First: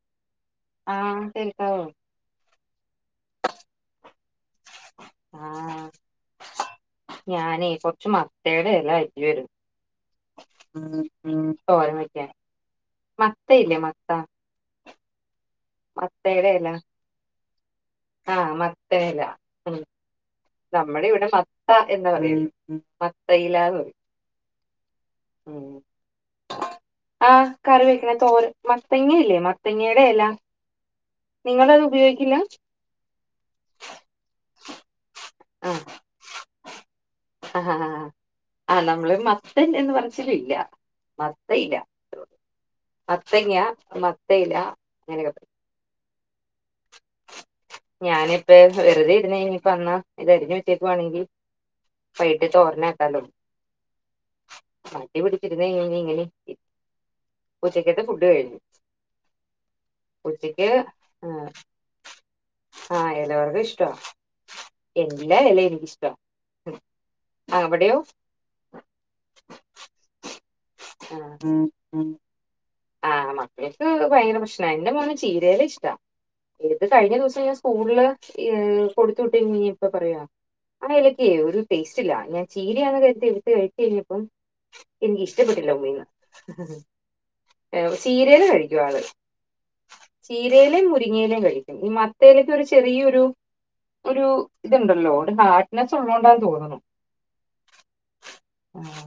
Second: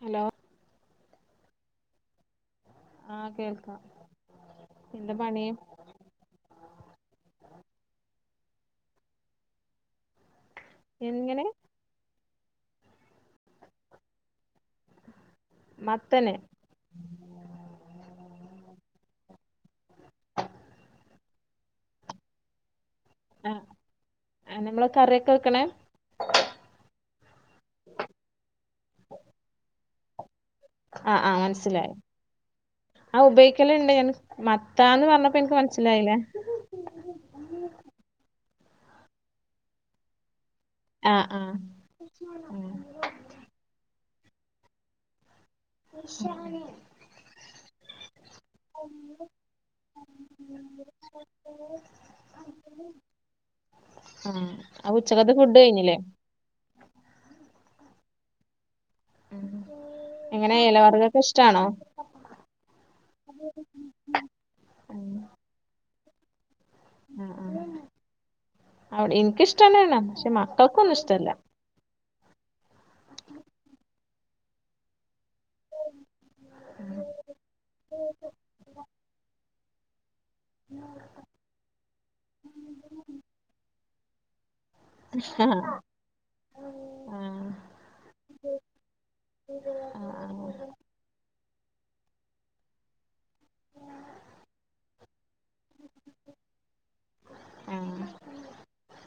Hello ആഹ കേക്കാവോ ആ കേൾക്കാം എന്താ പണി ആ ഞാനേ കൊറച്ച മ ത്തേടെ എല അരിയാർന്നു ഉം എങ്ങനെ ഉം തോരൻ വക്കാന് മത്ത ഇല്ലേ മത്ത മത്തന് മത്തേടെ ഇല ആ മത്തയല ഉം നമ്മുടെ ഇവിടെ മത്ത എന്ന് പറയ മത്തയിലാന്ന് പറയും ആ നമ്മൾ ആ കറി വെക്കണ തോര മത്തങ്ങയില്ലേ മത്തങ്ങേ വേല ആഹ് ആഹ് മനസ്സിലായി ആഹ് ഉപയോഗിക്കല്ണ്ട് ഞാൻ മത്താന്ന് പറഞ്ഞപ്പോ എനിക്ക് ആഹ് മനസ്സിലായില്ല ആഹ് ആഹ് ആഹ് നമ്മള് മത്തൻ എന്ന പറച്ചിൽ ഇല്ല. ആഹ് ആഹ് മത്തയില, ആഹ് മത്തങ്ങ, മത്തയില അങ്ങനെക്കെ പറയും ഞാനിപ്പ വെറുതെ ഇരുന്ന് കഴിഞ്ഞപ്പ എന്ന ഇതരിഞ്ഞ് വിച്ചേക്കുവാണെങ്കിൽ. വൈകിട്ട് തോരൻ ആക്കാലോ. ആഹ് അപ്പൊ മടി ഉച്ചക്കത്തെ ഫുഡ് പിടിച്ചിരുന്നു കഴിഞ്ഞില്ലേ കഴിഞ്ഞാല് ഇങ്ങനെയിരിക്കും ഉച്ചയ്ക്കത്തെ ഫുഡ്. ഫുഡ്‌ കഴിഞ്ഞു. ഉം എങ്ങനെയാ ഇല വർഗ്ഗമൊക്കെ ഇഷ്ടാണോ? ആഹ് ഇല വർഗ്ഗമിഷ്ടമാണ്, ആഹ് എല്ലാ ഇലയും എനിക്കിഷ്ട്ടാണ്. ആഹ് അവിടെയോ? അവിടെ എനിക്കിഷ്ടം തന്നെയാണ്, പക്ഷെ മക്കളെക്കൊന്നും ഇഷ്ടല്ല. ആഹ് മക്കൾക്ക് ഭയങ്കര പ്രശ്നാ, എന്റെ മോന് ചീര. ഇല ഇഷ്ട ഇത് കഴിഞ്ഞ ദിവസം ഞാൻ സ്കൂളില് ഏഹ് കൊടുത്തു വിട്ട് കഴിഞ്ഞപ്പോ ഇപ്പ പറയാ. അത് ഇലക്ക് ഒരു ടേസ്റ്റ് ഇല്ല, ഞാൻ ചീരയാന്ന് കരുതി എടുത്ത് കഴിച്ച് കഴിഞ്ഞപ്പോ. എനിക്ക് ആഹ് ഇഷ്ടപ്പെട്ടില്ല ഉമ്മീന്ന്. ആഹ് ഏഹ് ചീരയില കഴിക്കും ആള്, ആഹ് ചീരയിലെയും മുരിങ്ങയിലയും കഴിക്കും. ഈ മത്തയിലക്ക് ഒരു ചെറിയൊരു. ഒരു ഇതുണ്ടല്ലോ, ഒരു ഹെഡ് നെസ് ഉള്ളതോണ്ടാന്ന് തോന്നുന്നു. ആഹ് ആഹ്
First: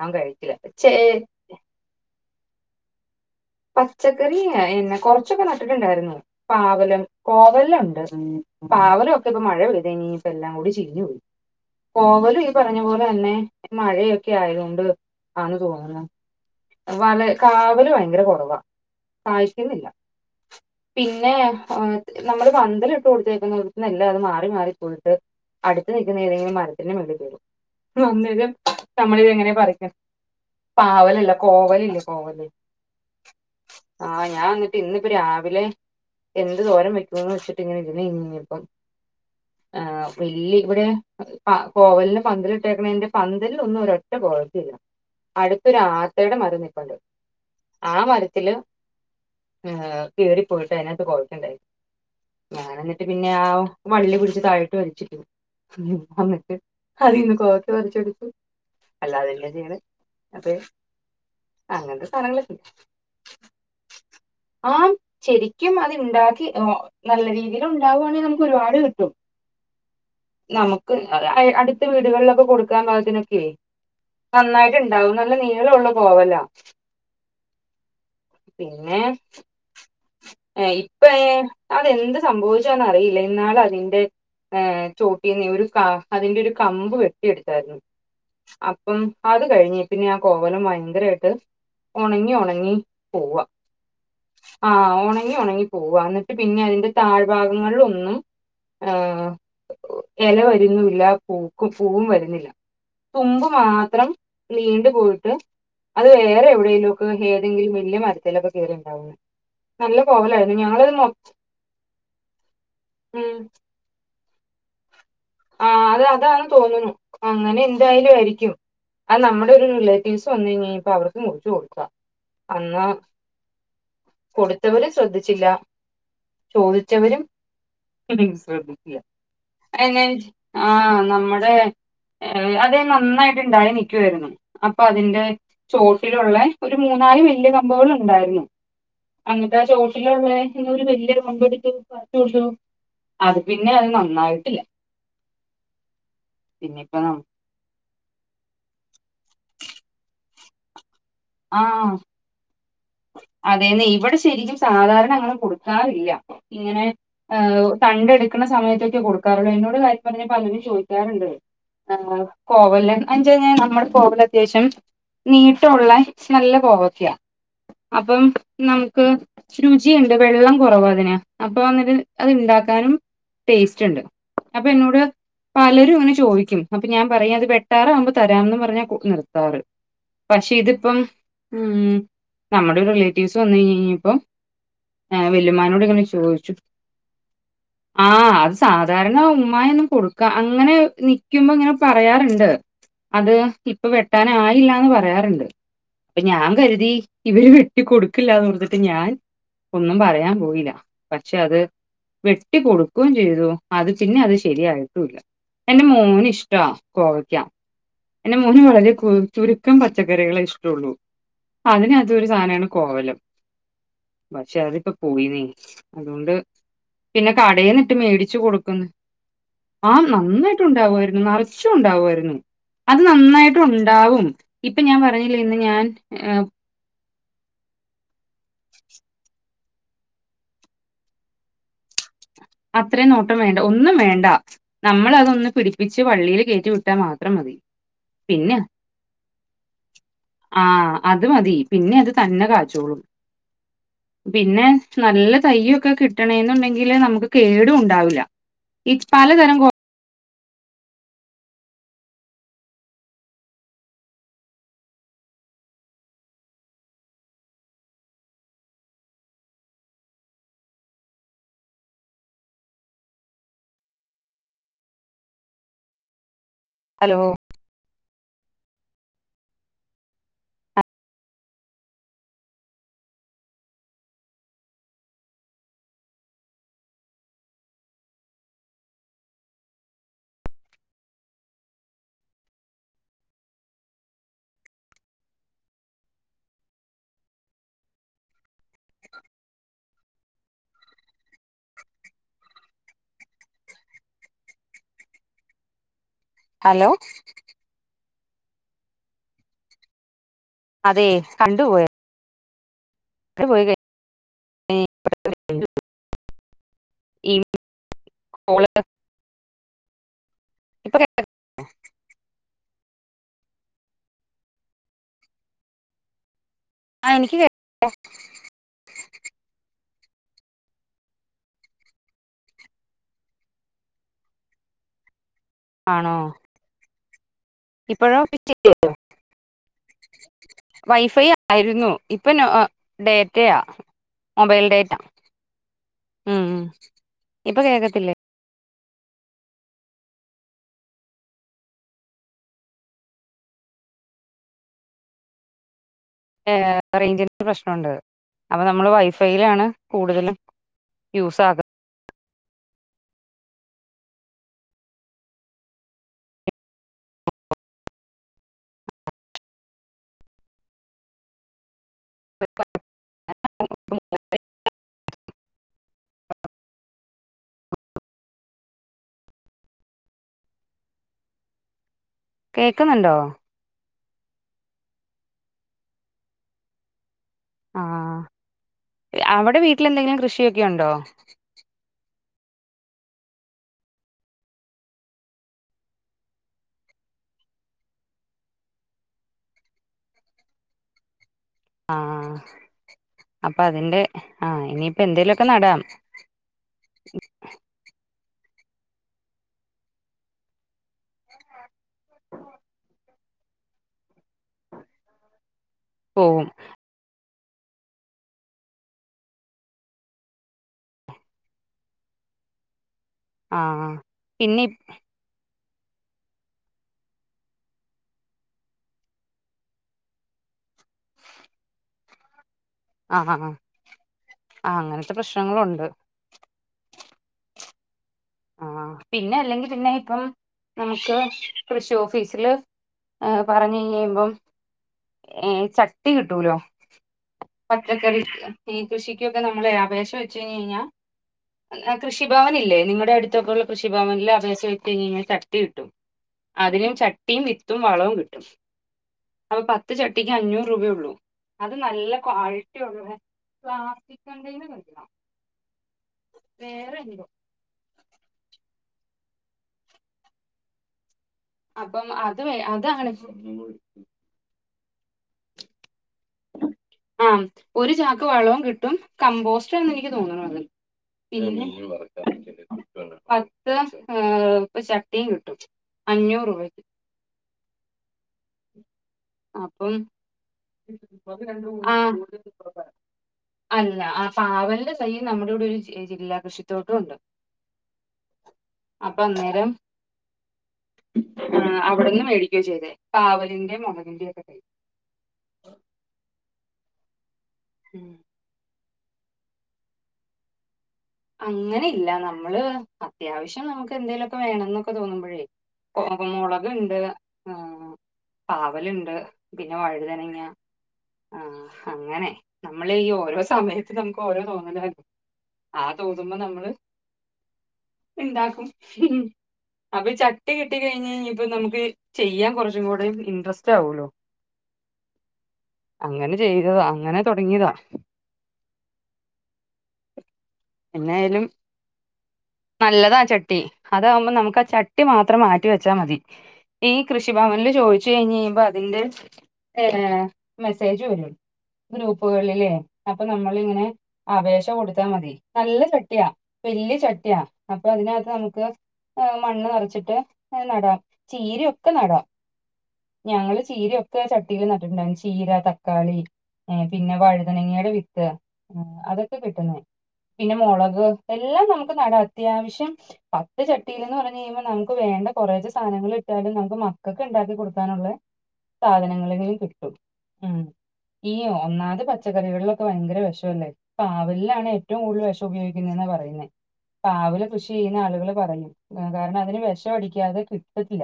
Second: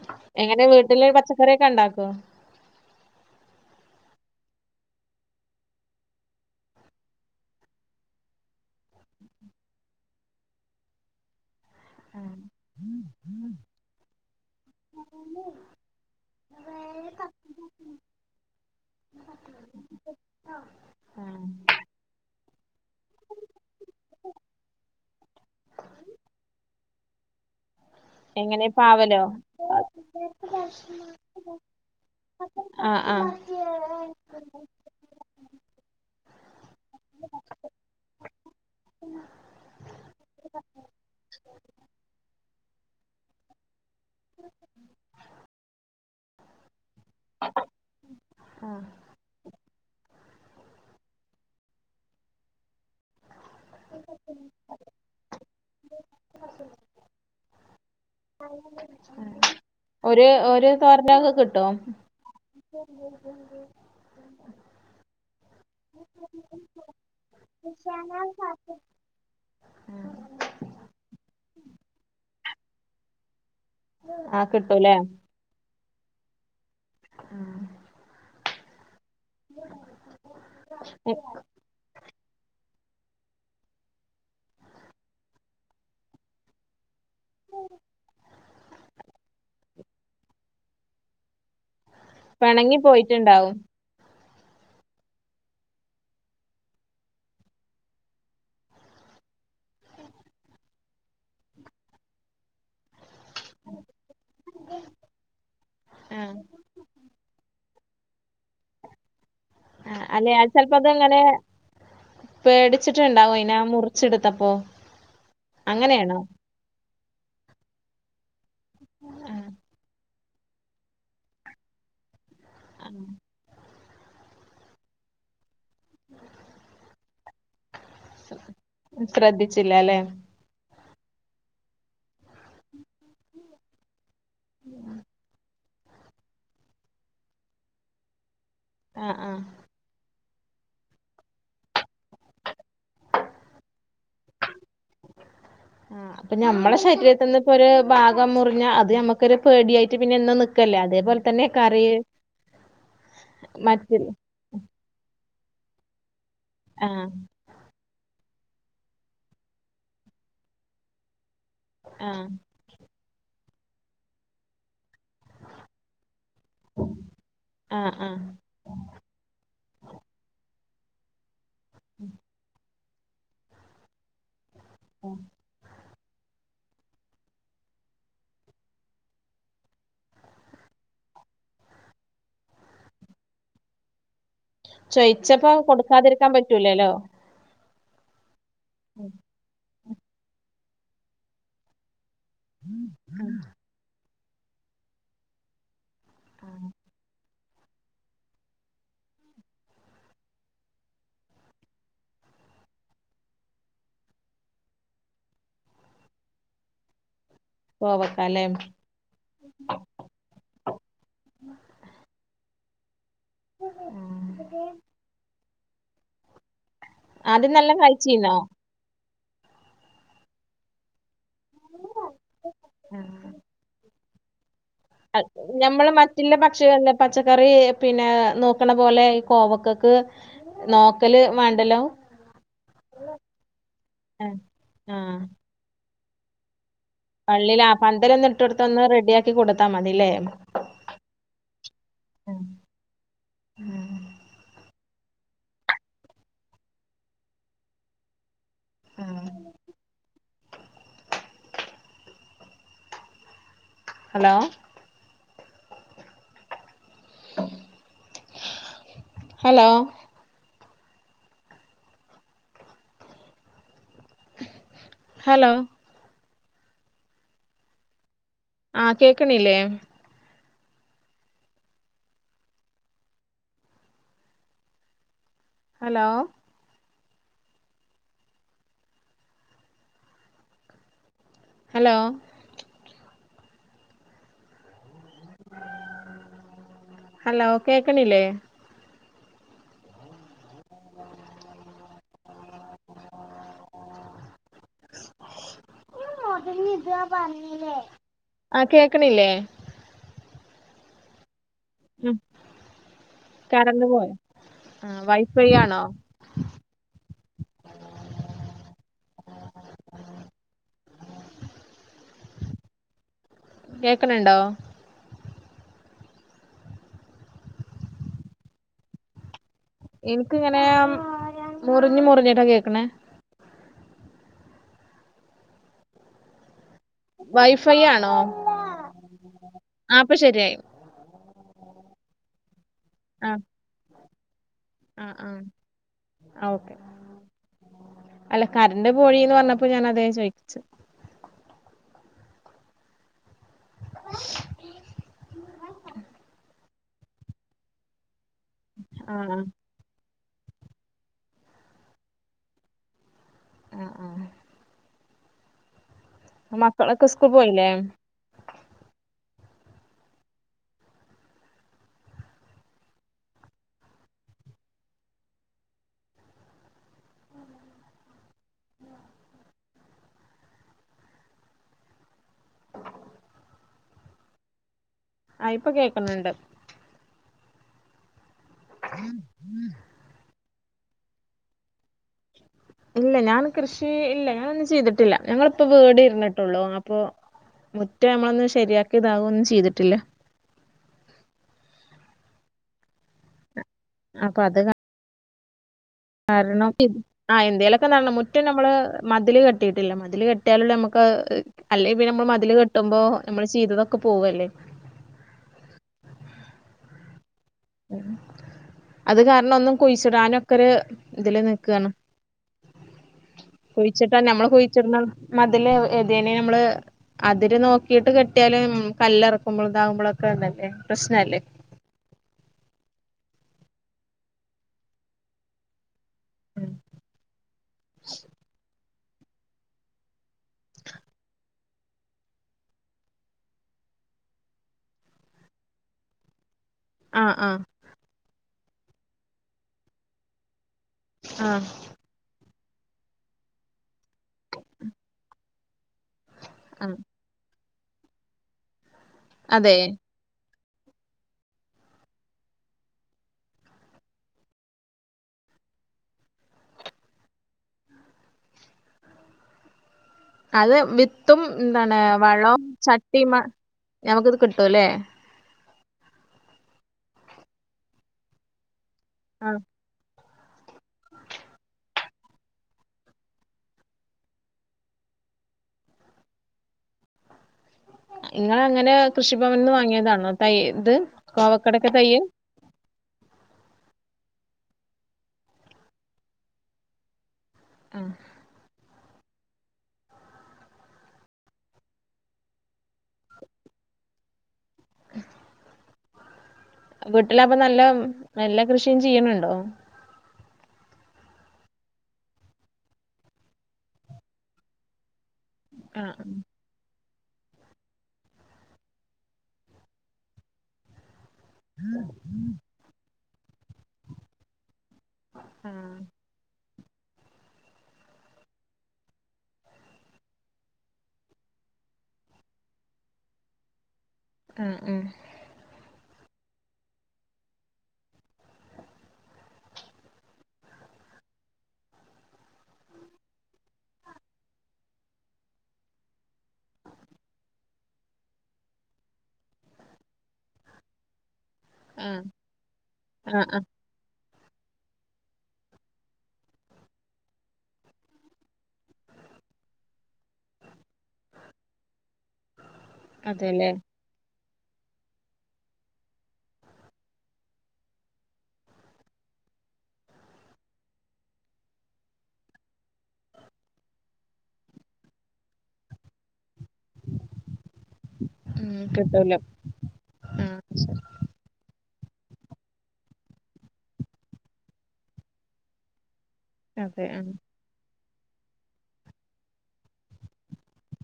ഞാൻ കഴിക്കില്ല എങ്ങനെ ചേ വീട്ടില് പച്ചക്കറിയൊക്കെ ഉണ്ടാക്കൊ? പച്ചക്കറി എന്നാ കൊറച്ചൊക്കെ നട്ടിട്ടുണ്ടായിരുന്നു, പാവലും, കോവലുണ്ട് നല്ലോണം. പാവലും ഒക്കെ ഇപ്പൊ മഴ പെയ്ത കഴിഞ്ഞപ്പോ എല്ലാ കൂടി ചീഞ്ഞ് പോയി. കോവലും ഈ പറഞ്ഞുപോലെ തന്നെ മഴയൊക്കെ ആയത് കൊണ്ട് ആണെന്ന് തോന്നുന്നു. വല കാവല് ഭയങ്കര കുറവാ, കാഴ്ക്കുന്നില്ല. പിന്നെ ആഹ് ഏഹ് നമ്മള് പന്തല് ഇട്ട് കൊടുത്തു കഴിഞ്ഞപ്പോ കിളിക്കുന്നത് എല്ലാ അത് മാറി മാറി പോയിട്ട്. അടുത്ത് നിൽക്കുന്ന ഏതെങ്കിലും മരത്തിന് മേളിൽ കേറും. അന്നേരം എങ്ങനെ പാവലോ നമ്മളിത് എങ്ങനെയാ പറിക്കും, പാവലല്ല, കോവല് ഇല്ലേ കോവല്. ആഹ് ആഹ് ഞാൻ എന്നിട്ട് ഇന്നിപ്പോ രാവിലെ. എന്ത് തോരൻ വെക്കുംന്ന് വെച്ചിട്ട് ഇങ്ങനെ ഇരുന്ന് ഇങ്ങിനിപ്പം ആ വലിയ ഇവിടെ കോവലിനെ പന്തലിട്ടേക്കണൻ്റെ പന്തലൊന്നും ഒരറ്റ പോഴത്തില്ല അടുത്തൊരു ആത്തയുടെ മരം നിൽപ്പുണ്ട്. ആ മരത്തില് ആഹ് ഏഹ് കേറി പോയിട്ട് അതിനത്ത് കൊറയ്ക്കണ്ടായിരുന്നു ഞാന് എന്നിട്ട് പിന്നെ ആ വള്ളി പിടിച്ച് താഴോട്ട് വലിച്ചിട്ട് അമ്മക്കെ അതിന്ന് കോവക്ക പറിച്ചെടു ഒരു അപ്പൊ ഒരു തോരനൊക്കെ കിട്ടും [inaudible] അങ്ങനത്തെ സാധനങ്ങളൊക്കെ ആഹ് ശരിക്കും അത് ഇണ്ടാക്കി നല്ല രീതിയിൽ ഉണ്ടാവുവാണേൽ നമുക്ക് ഒരുപാട് കിട്ടും. നമുക്ക് അയ് അടുത്ത വീടുകളിലൊക്കെ കൊടുക്കാൻ പാകതിന്നൊക്കെയെ ആഹ് നന്നായിട്ട് കിട്ടൂല്ലേ ഇണ്ടാവും നല്ല നീളം ഉള്ള കോവലാ. പിന്നെ ഇപ്പ അതെന്ത് സംഭവിച്ചെന്ന് അറിയില്ല ഇന്നാള് അതിൻ്റെ ഏഹ് ചോട്ടിന്ന് ഒരു അതിന്റെ ഒരു കമ്പ് വെട്ടിയെടുത്തായിരുന്നു. അപ്പം അത് കഴിഞ്ഞീപിന്നെ ആ കോവലം ഭയങ്കരാട്ട് ഒണങ്ങി ഒണങ്ങി പിണങ്ങി പോവാ പോയിട്ടുണ്ടാവും ആ ഉണങ്ങി ഉണങ്ങി പോവ എന്നിട്ട് പിന്നെ അതിന്റെ താഴ് ഭാഗങ്ങളിൽ ഒന്നും ആ ഇല വരുന്നുല്ല പുക്കും പൂവും വരുന്നില്ല തുമ്പ് മാത്രം നീണ്ടു പോയിട്ട് അത് ആഹ് വേറെ എവിടെലും ഒക്കെ ഏതെങ്കിലും വല്യ മരത്തിലൊക്കെ കയറിണ്ടാവന്ന് ആ അല്ലെ ചിലപ്പോ അത് ഇങ്ങനെ പേടിച്ചിട്ടും ഉം ഇണ്ടാവും ഇന മുറിച്ചെടു തപ്പോ ആ അത് അതാെന്ന് തോന്നുന്നു അങ്ങനെ എന്തായാലും ആയിരിക്കും അത് നമ്മുടെ ഒരുല്ല സ് വന്നു ഞ്ഞ് പ്പ അവർക്ക് മുറിച്ചു കൊടുക്കാം അന്നാ കൊടുത്തവര് ശ്രദ്ധിച്ചില്ല ചോദിച്ചവരും ശ്രദ്ധിക്ക ശ്രദ്ധിച്ചില്ല അല്ലെ അനെ ആഹ് നമ്മുടെ അതേ നന്നായിട്ട് ഉണ്ടായി നിൽക്കുവായിരുന്നു അപ്പൊ അതിന്റെ ചോട്ടിലുള്ള ഒരു മൂന്നാല് വല്യ കമ്പുകൾ ഉണ്ടായിരുന്നു ആഹ് ആഹ് അങ്ങത്തൊ ചോട്ടിലുള്ള വല്യരു മുപടി പറുച്ചു അത് പിന്നെ അത് നന്നായിട്ടില്ല ആ അപ്പൊ ഞമ്മള പിന്നെപ്പ ന ശരീരത്തി നിന്ന് ഇപ്പോ ഒരു ഭാഗം മുറിഞ്ഞ അത് നമുക്കൊരു പേടിയായിട്ട് പിന്നെ ഇന്നുംനിക്കല്ലേ അതേപോൽ ആ അതെന്ന മറ്റ് ഇവിടെ ശരിക്കും സാധാരണങ്ങ കൊടുക്കാറില്ല ഇങ്ങനെ ആഹ് ഏഹ് തണ്ട് എടുക്കുന്ന സമയത്തൊക്കെ കൊടുക്കാറുള്ളൂ എന്നോട് കാര്യം പറഞ്ഞാൽ പലരും ചോദിക്കാറുണ്ട് ആ ആഹ് കോവൽ അഞ്ച എങ്ങനെ കഴിഞ്ഞാൽ നമ്മുടെ കോവൽ അത്യാവശ്യം നീട്ടുള്ള സ്നെല്ല കോവക്കെയാ ആഹ് ആഹ് അപ്പം നമുക്ക് രുചിയുണ്ട് വെള്ളം കുറവാ അതിനാ അപ്പൊ അന്നിട്ട് അത് ഇണ്ടാക്കാനും ടേസ്റ്റ് ഉണ്ട് അപ്പൊ എന്നോട് പലരും ഇങ്ങനെ ചോദിക്കും അപ്പൊ ഞാൻ പറ അത് വെട്ടാറാവുമ്പോ തരാന്ന് പറഞ്ഞാ നിർത്താറ് പക്ഷെ ഇതിപ്പം ഉം നമ്മുടെ റിലേറ്റീവ്സ് വന്ന് കഴിഞ്ഞപ്പം ചോയിച്ചപ്പം കൊടുക്കാതിരിക്കാൻ പറ്റൂലല്ലോ ആ അത് സാധാരണ ഉമ്മായിന്നും കൊടുക്ക അങ്ങനെ നിക്കുമ്പോ ഇങ്ങനെ പ പറയാറുണ്ട് അത് ഇപ്പൊ വെട്ടാന ആയില്ലന്ന് പറയാറുണ്ട് അപ്പൊ ഞാൻ കരുതി ഇവര് വെട്ടിക്കൊടുക്കില്ലന്ന് പറഞ്ഞിട്ട് ഞാൻ ഒന്നും പറയാൻ പോയില്ല പക്ഷെ അത് വെട്ടി കൊടുക്കുകയും ചെയ്തു അത് പിന്നെ അത് ശരിയായിട്ടുംല്ല എന്റെ മോന് ഇഷ്ടമാ കോവയ്ക്ക കോവക്ക എന്റെ ല്ലേ മൂന് വളരെ കു ചുരുക്കം പച്ചക്കറികളെ ഇഷ്ടുള്ളു അതിന് അത് ഒരു സാധനമാണ് കോവലം പക്ഷെ അതിപ്പോ പോയിന്നേ അതുകൊണ്ട് പിന്നെ ആദ്യം നല്ലോം കടയിൽന്നിട്ട് കഴിച്ചീന്നോ മേടിച്ചു കൊടുക്കുന്നു ആ നന്നായിട്ട് ഉണ്ടാവായിരുന്നു നിറച്ചും ഉണ്ടാവുയിരുന്നു അത് നന്നായിട്ടും ഉ ഉണ്ടാവും ഇപ്പൊ ഞാൻ പറഞ്ഞില്ലേ ഹസ് ഇന്ന് ഞാൻ ഞമ്മള് മറ്റുള്ള പക്ഷികല്ല പച്ചക്കറി പിന്നെ നോക്കണ പോലെ കോവക്ക ക്ക് നോക്കല് വേണ്ടലോ അത്രയും നോട്ടം വേണ്ട ഒന്നും വേണ്ട നമ്മൾ അതൊന്ന് പിടിപ്പിച്ച് വള്ളിയിൽ കയറ്റി വി പള്ളില ആ പന്തല ഒന്നിട്ടടുദത്ത് ഒന്ന് റെഡിയാക്കി കൊടുത്താ മതില്ലേ ആ അത് മതി പിന്നെ അത് തന്നെ കാച്ചോളും പിന്നെ നല്ല തയ്യോക്കെ കിട്ടണെന്നുണ്ടെങ്കില് നമുക്ക് കേടും ഉണ്ടാവില്ല ഇ പലതരം കോ ഹലോ ഹലോ ഹലോ ഹലോ ആ കേക്കണില്ലേ ഹലോ ഹലോ ഹലോ കേക്കണില്ലേ ഹലോ ആഹ് കേക്കണില്ലേ അതെ കണ്ടുപോയ പോയി കഴി കറന്നു പോയ ആ വൈഫൈ ആണോ [inaudible] ഇപ്പ [inaudible] കേക്ക്ണ് ണ്ടോ? ആഹ് എനിക്ക് [unintelligible] ഇൻക്ക്ങ്ങനെ മുർഞ് മുർഞ്ഞിട്ടാ കേക്ക്ണെ. ആണോ? വൈഫൈ ആണോ ഇപ്പഴോ [unintelligible] ആ അപ്പൊ ശരിയായി വൈഫൈ ആയിരുന്നു. ഇപ്പൊ നോ ഒ ആ ഡേറ്റയാ. മൊബൈൽ ഡേറ്റ ആ ആ ഉം ആ ഉം ഓക്കെ ഇപ്പൊ കേക്കത്തില്ലേ? ന്റ് പോഴീന്ന് പർഞ്ഞപ്പോ ഞാൻ അത ഞാ ചോയ്ച്ചേ ഏഹ് റെയ്ഞ്ചിൻ്റെ പ്രശ്നണ്ട് അപ്പ നമ്മള് ആ വൈഫൈലാണ് കൂട്തലും. യുസാഗ ആഹ് ആഹ് മക്കളൊക്കെ സ്ക്കു പോയില്ലേ? [unintelligible] കേക്ക്ന്ന്ണ്ടോ? ആഹ് ഇപ്പോ കേക്ക്ന്ന്ണ്ട്. ആഹ് അവടെ വീട്ടില് എന്തെങ്കിലും കൃഷിയൊക്കെണ്ടോ? ഇല്ല ഞാൻ കൃഷി ഇല്ല ഞാനൊന്നും ചെയ്തിട്ടില്ല ഞങ്ങളിപ്പോ വീട്ര്ന്ന്ട്ടൊള്ളൂ അപ്പൊ മുറ്റ അമ്മളൊന്ന് ശെര്യാക്ക്യതാ അതൊന്നും ചെയ്തിട്ടില്ല. ആഹ് അപ്പൊ അതിന്റെ അപ്പൊ അത് ആഹ് ഇനിയിപ്പ എന്തേലൊക്കെ നടാം റ്റം നമ്മള് മതില് കെട്ടീട്ടില്ല മതില് കെട്ട്യാലലെ അമ്മക്കത് അല്ലെ പിന്നമ്മള് മതില് കെട്ടുമ്പോ നമ്മള് ചെയ്തതൊക്കെ പോവല്ലേ പോവും അത് കാരണം ഒന്നും കുഴിച്ചിടാനൊക്കൊര് ഇതില് നിക്കാണ്. ആഹ് കുയിച്ചിട്ടാ നമ്മള് പിന്നെ കുയിച്ച്ടുന്ന മ തില് ഏതേനേം നമ്മള് അതിര് നോക്കിയിട്ട് കെട്ടിയാലും കല്ല് എറക്കുമ്പോളിതാകുമ്പോളൊക്കെ ഒണ്ടല്ലോ ഏഹ് പ്രശ്നല്ലേ? അഹ് ആഹ് ആഹ് അങ്ങനത്തെ പ്രശ്നങ്ങളൊണ്ട്. ഉം ആഹ് പിന്നെ അല്ലെങ്കിൽ പിന്നെ ഇപ്പം നമുക്ക് കൃഷി ഓഫീസില് ഏർ പറഞ്ഞു കഴിയുമ്പം ഏഹ് ചട്ടി കിട്ടൂലോ? ആഹ് ആഹ് പച്ചക്കറി [unintelligible] കൃഷിക്കൊക്കെ നമ്മളപേക്ഷ വെച്ച് കഴിഞ്ഞ് കഴിഞ്ഞാ ആഹ് കൃഷിഭവനില്ലേ? നിങ്ങടെ അടുത്തൊക്കെ ഉള്ള കൃഷിഭവനില് അപേക്ഷ വെച്ച് കഴിഞ്ഞ് കഴിഞ്ഞാ ചട് ടി കിട്ടും. അതിനും ആഹ് ചട്ടീം വിത്തും വളവും കിട്ടും. അപ്പ അതെ പത്ത് ചട്ടിക്ക് അഞ്ഞൂറ് രൂപയേ ഉള്ളൂ. അത് നല്ല ക്വാളിറ്റി ഉള്ള പ്ലാസ്റ്റിക് കണ്ടെയ്നറല്ല. വേറെന്തോ അത് വിത്തും പിന്നെ അപ്പം അത് വേ വളോം അതാണ് ചട്ടീമാ നമുക്കത് കി ട്ടും ല്ലേ? ആഹ് ഒരു ചാക്ക് വളോം കിട്ടും ആഹ് കമ്പോസ്റ്റാന്നെനിക്ക് തോന്നണത്, [unintelligible] ഫസ്റ്റ് ക്ലാസ് ആഹ് ചട്ടീം കിട്ടും അഞ്ഞൂറ് രൂപക്ക്. ഇങ്ങളങ്ങനെ കൃഷിഭവനീന്ന് അപ്പം വാങ്ങിയതാണോ തൈ, ഇത് കോവക്കേടക്കെ തൈ? ആ അല്ല, ആ പാവലിന്റെ തൈ നമ്മടെ ഇവിടെ ഒരു ജി ജില്ലാ കൃഷിത്തോട്ടോണ്ട്. അഹ് അപ്പന്നേരം ആഹ് അവിടുന്നുമേടിക്കുവാ ചെയ്തേ. പാവലിന്റേം മുളകിന്റെയൊക്കെ തൈ. വീട്ടിലപ്പൊനല്ല ഉം. നല്ല കൃഷിയും ചെയ്യണുണ്ടോ അങ്ങനെയില്ല നമ്മള് അത്യാവശ്യം നമുക്കെ ന്തേങ്കലുമൊക്കെ വേണമെന്നൊക്കെ തോന്നുമ്പോളേ കോ ആഹ് മുളകുണ്ട് ആഹ് പാവലുണ്ടു പിന്നെ വഴുതനങ്ങ ആഹ് അങ്ങനെ നമ്മളീയോരോ സമയത്തു നമുക്കോരോ തോന്നലാവും [unintelligible] ആ തോന്നുമ്പോ നമ്മള് ണ്ടാക്കും. അപ്പൊയീ ചട്ടി കിട്ടിക്കഴിഞ്ഞു ഇനിയീപ്പ നമുക്ക് ചെയ്യാൻ കുറച്ചുകൂടെ യിൻട്രസ്റ്റാവൂലോ ആഹ് ആഹ് അങ്ങനെ ചെയ്തതാ യങ്ങനെ തുടങ്ങിയത എന്നായാലും നല്ലതാ ചട്ടി അതാകുമ്പോ നമുക്കാ ആ ചട്ടി മാത്രം മാറ്റി വെച്ചാമതി ഈ കൃഷിഭവനിൽ ചോദിച്ചു കഴിഞ്ഞു കഴിയുമ്പോയതിന്റെ ഏയ് മെസ്സേജുവരും ആഹ് ഗ്രൂപ്പുകളിലേ അപ്പൊ ആഹ് ആഹ് നമ്മളിങ്ങനെയപേക്ഷ അപേക്ഷകൊടുത്താ മതി നല്ലചട്ടിയാ വല്യ ചട്ടിയാ അപ്പൊയതിനകത്തു നമുക്ക് ഏയ് മണ്ണുനിറച്ചിട്ട് നടാം. ചീരയൊക്കെ നടാം. അതെല്ലേ ഞങ്ങളുചീരയൊക്കെ ചട് പിന്നെ നട്ടിട്ടുണ്ടായിരുന്നു ചീര തക്കാളി ഏയ് പിന്നെ വഴുതനങ്ങയുടെ വിത്ത് അതൊ കിട്ടുന്നേ പിന്നെ മുളകെല്ലാം നമുക്കുനടാം ത്യാവശ്യം പത്തുചട്ടിയിൽലെന്നു പറഞ്ഞുകഴിയുമ്പോൾ നമുക്കുവേ [unintelligible] കുറേയൊക്കെ സാധനങ്ങൾ ഇട്ടാലും നമുക്കുമക്കക്കുണ്ടാക്കി കൊടുക്കാനുള്ളേ ഉം കിട്ടൂല സാധനങ്ങളതിൽ കിട്ടും ഉം ഈ ഒന്നാത് പച്ചക്കറികളിലൊക്കെ ഭയങ്കര വിഷല്ലേ. പാവലിലാണേറ്റവും കൂടുതൽ വിഷ മുപയോഗിക്കുന്നതെന്നാപറയുന്നേ അതെ ഉം പാവലു കൃഷി ചെയ്യുന്നയാൾ [unintelligible] പറയും കാരണതിനുവിഷം അടിക്കാതെ കിട്ടത്തില്ല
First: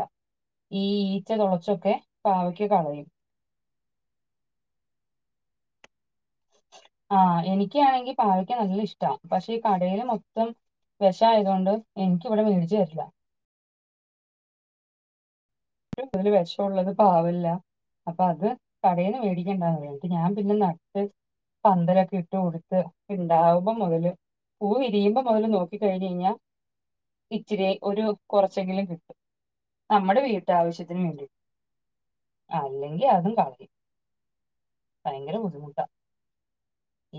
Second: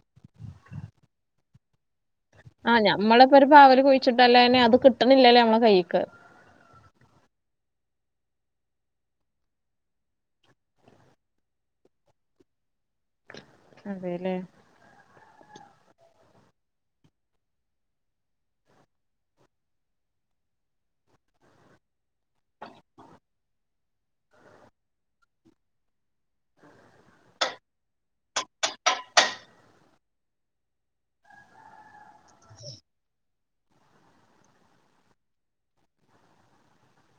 ഈയീച്ച തുളച്ചൊക്കെ പാവയ്ക്ക് ആഹ് കളയും ഞമ്മളിപ്പൊ ഒരു പാവലു കുഴിച്ചിട്ടാലാലേന് അത് കിട്ടണില്ലേ നമ്മടെ കയ്യിലേക്ക് ആഹ് എനിക്കാണെങ്കി പാവക്കാ നല്ല ഇഷ്ടാ പക്ഷേ ഈ കടേലെ മൊത്തം- വിഷമായതുകൊണ്ട് എനക്കിവിടെ മേടിച്ചു തരില്ല അതെയല്ലേ ഏറ്റവും കൂടുതലു വിഷമുള്ളതും പാവലിലാ അപ്പൊ അത് കടേന്നുമേടിക്കണ്ടാന്നു പറയും ഞാൻ പിന്നെ നട്ട്- പന്തലൊക്കെ ഇട്ടുകൊടുത്തു ഇണ്ടാകുമ്പോമൊതല് - പൂവുവിരിയുമ്പോ മൊതല് നോക്കിക്കഴിഞ്ഞുഴിഞ്ഞാ- ഇച്ചിരിയൊരു കൊറച്ചെങ്കിലും കിട്ടും നമ്മുടെ വീട്ടി- ഒരാവശ്യത്തിനുവേണ്ടി. അല്ലെങ്കിലതും കളയും. ഭയങ്കരബുദ്ധിമുട്ടാ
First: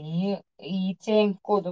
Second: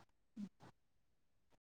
ഈ ഈച്ചേം കൊതുകും-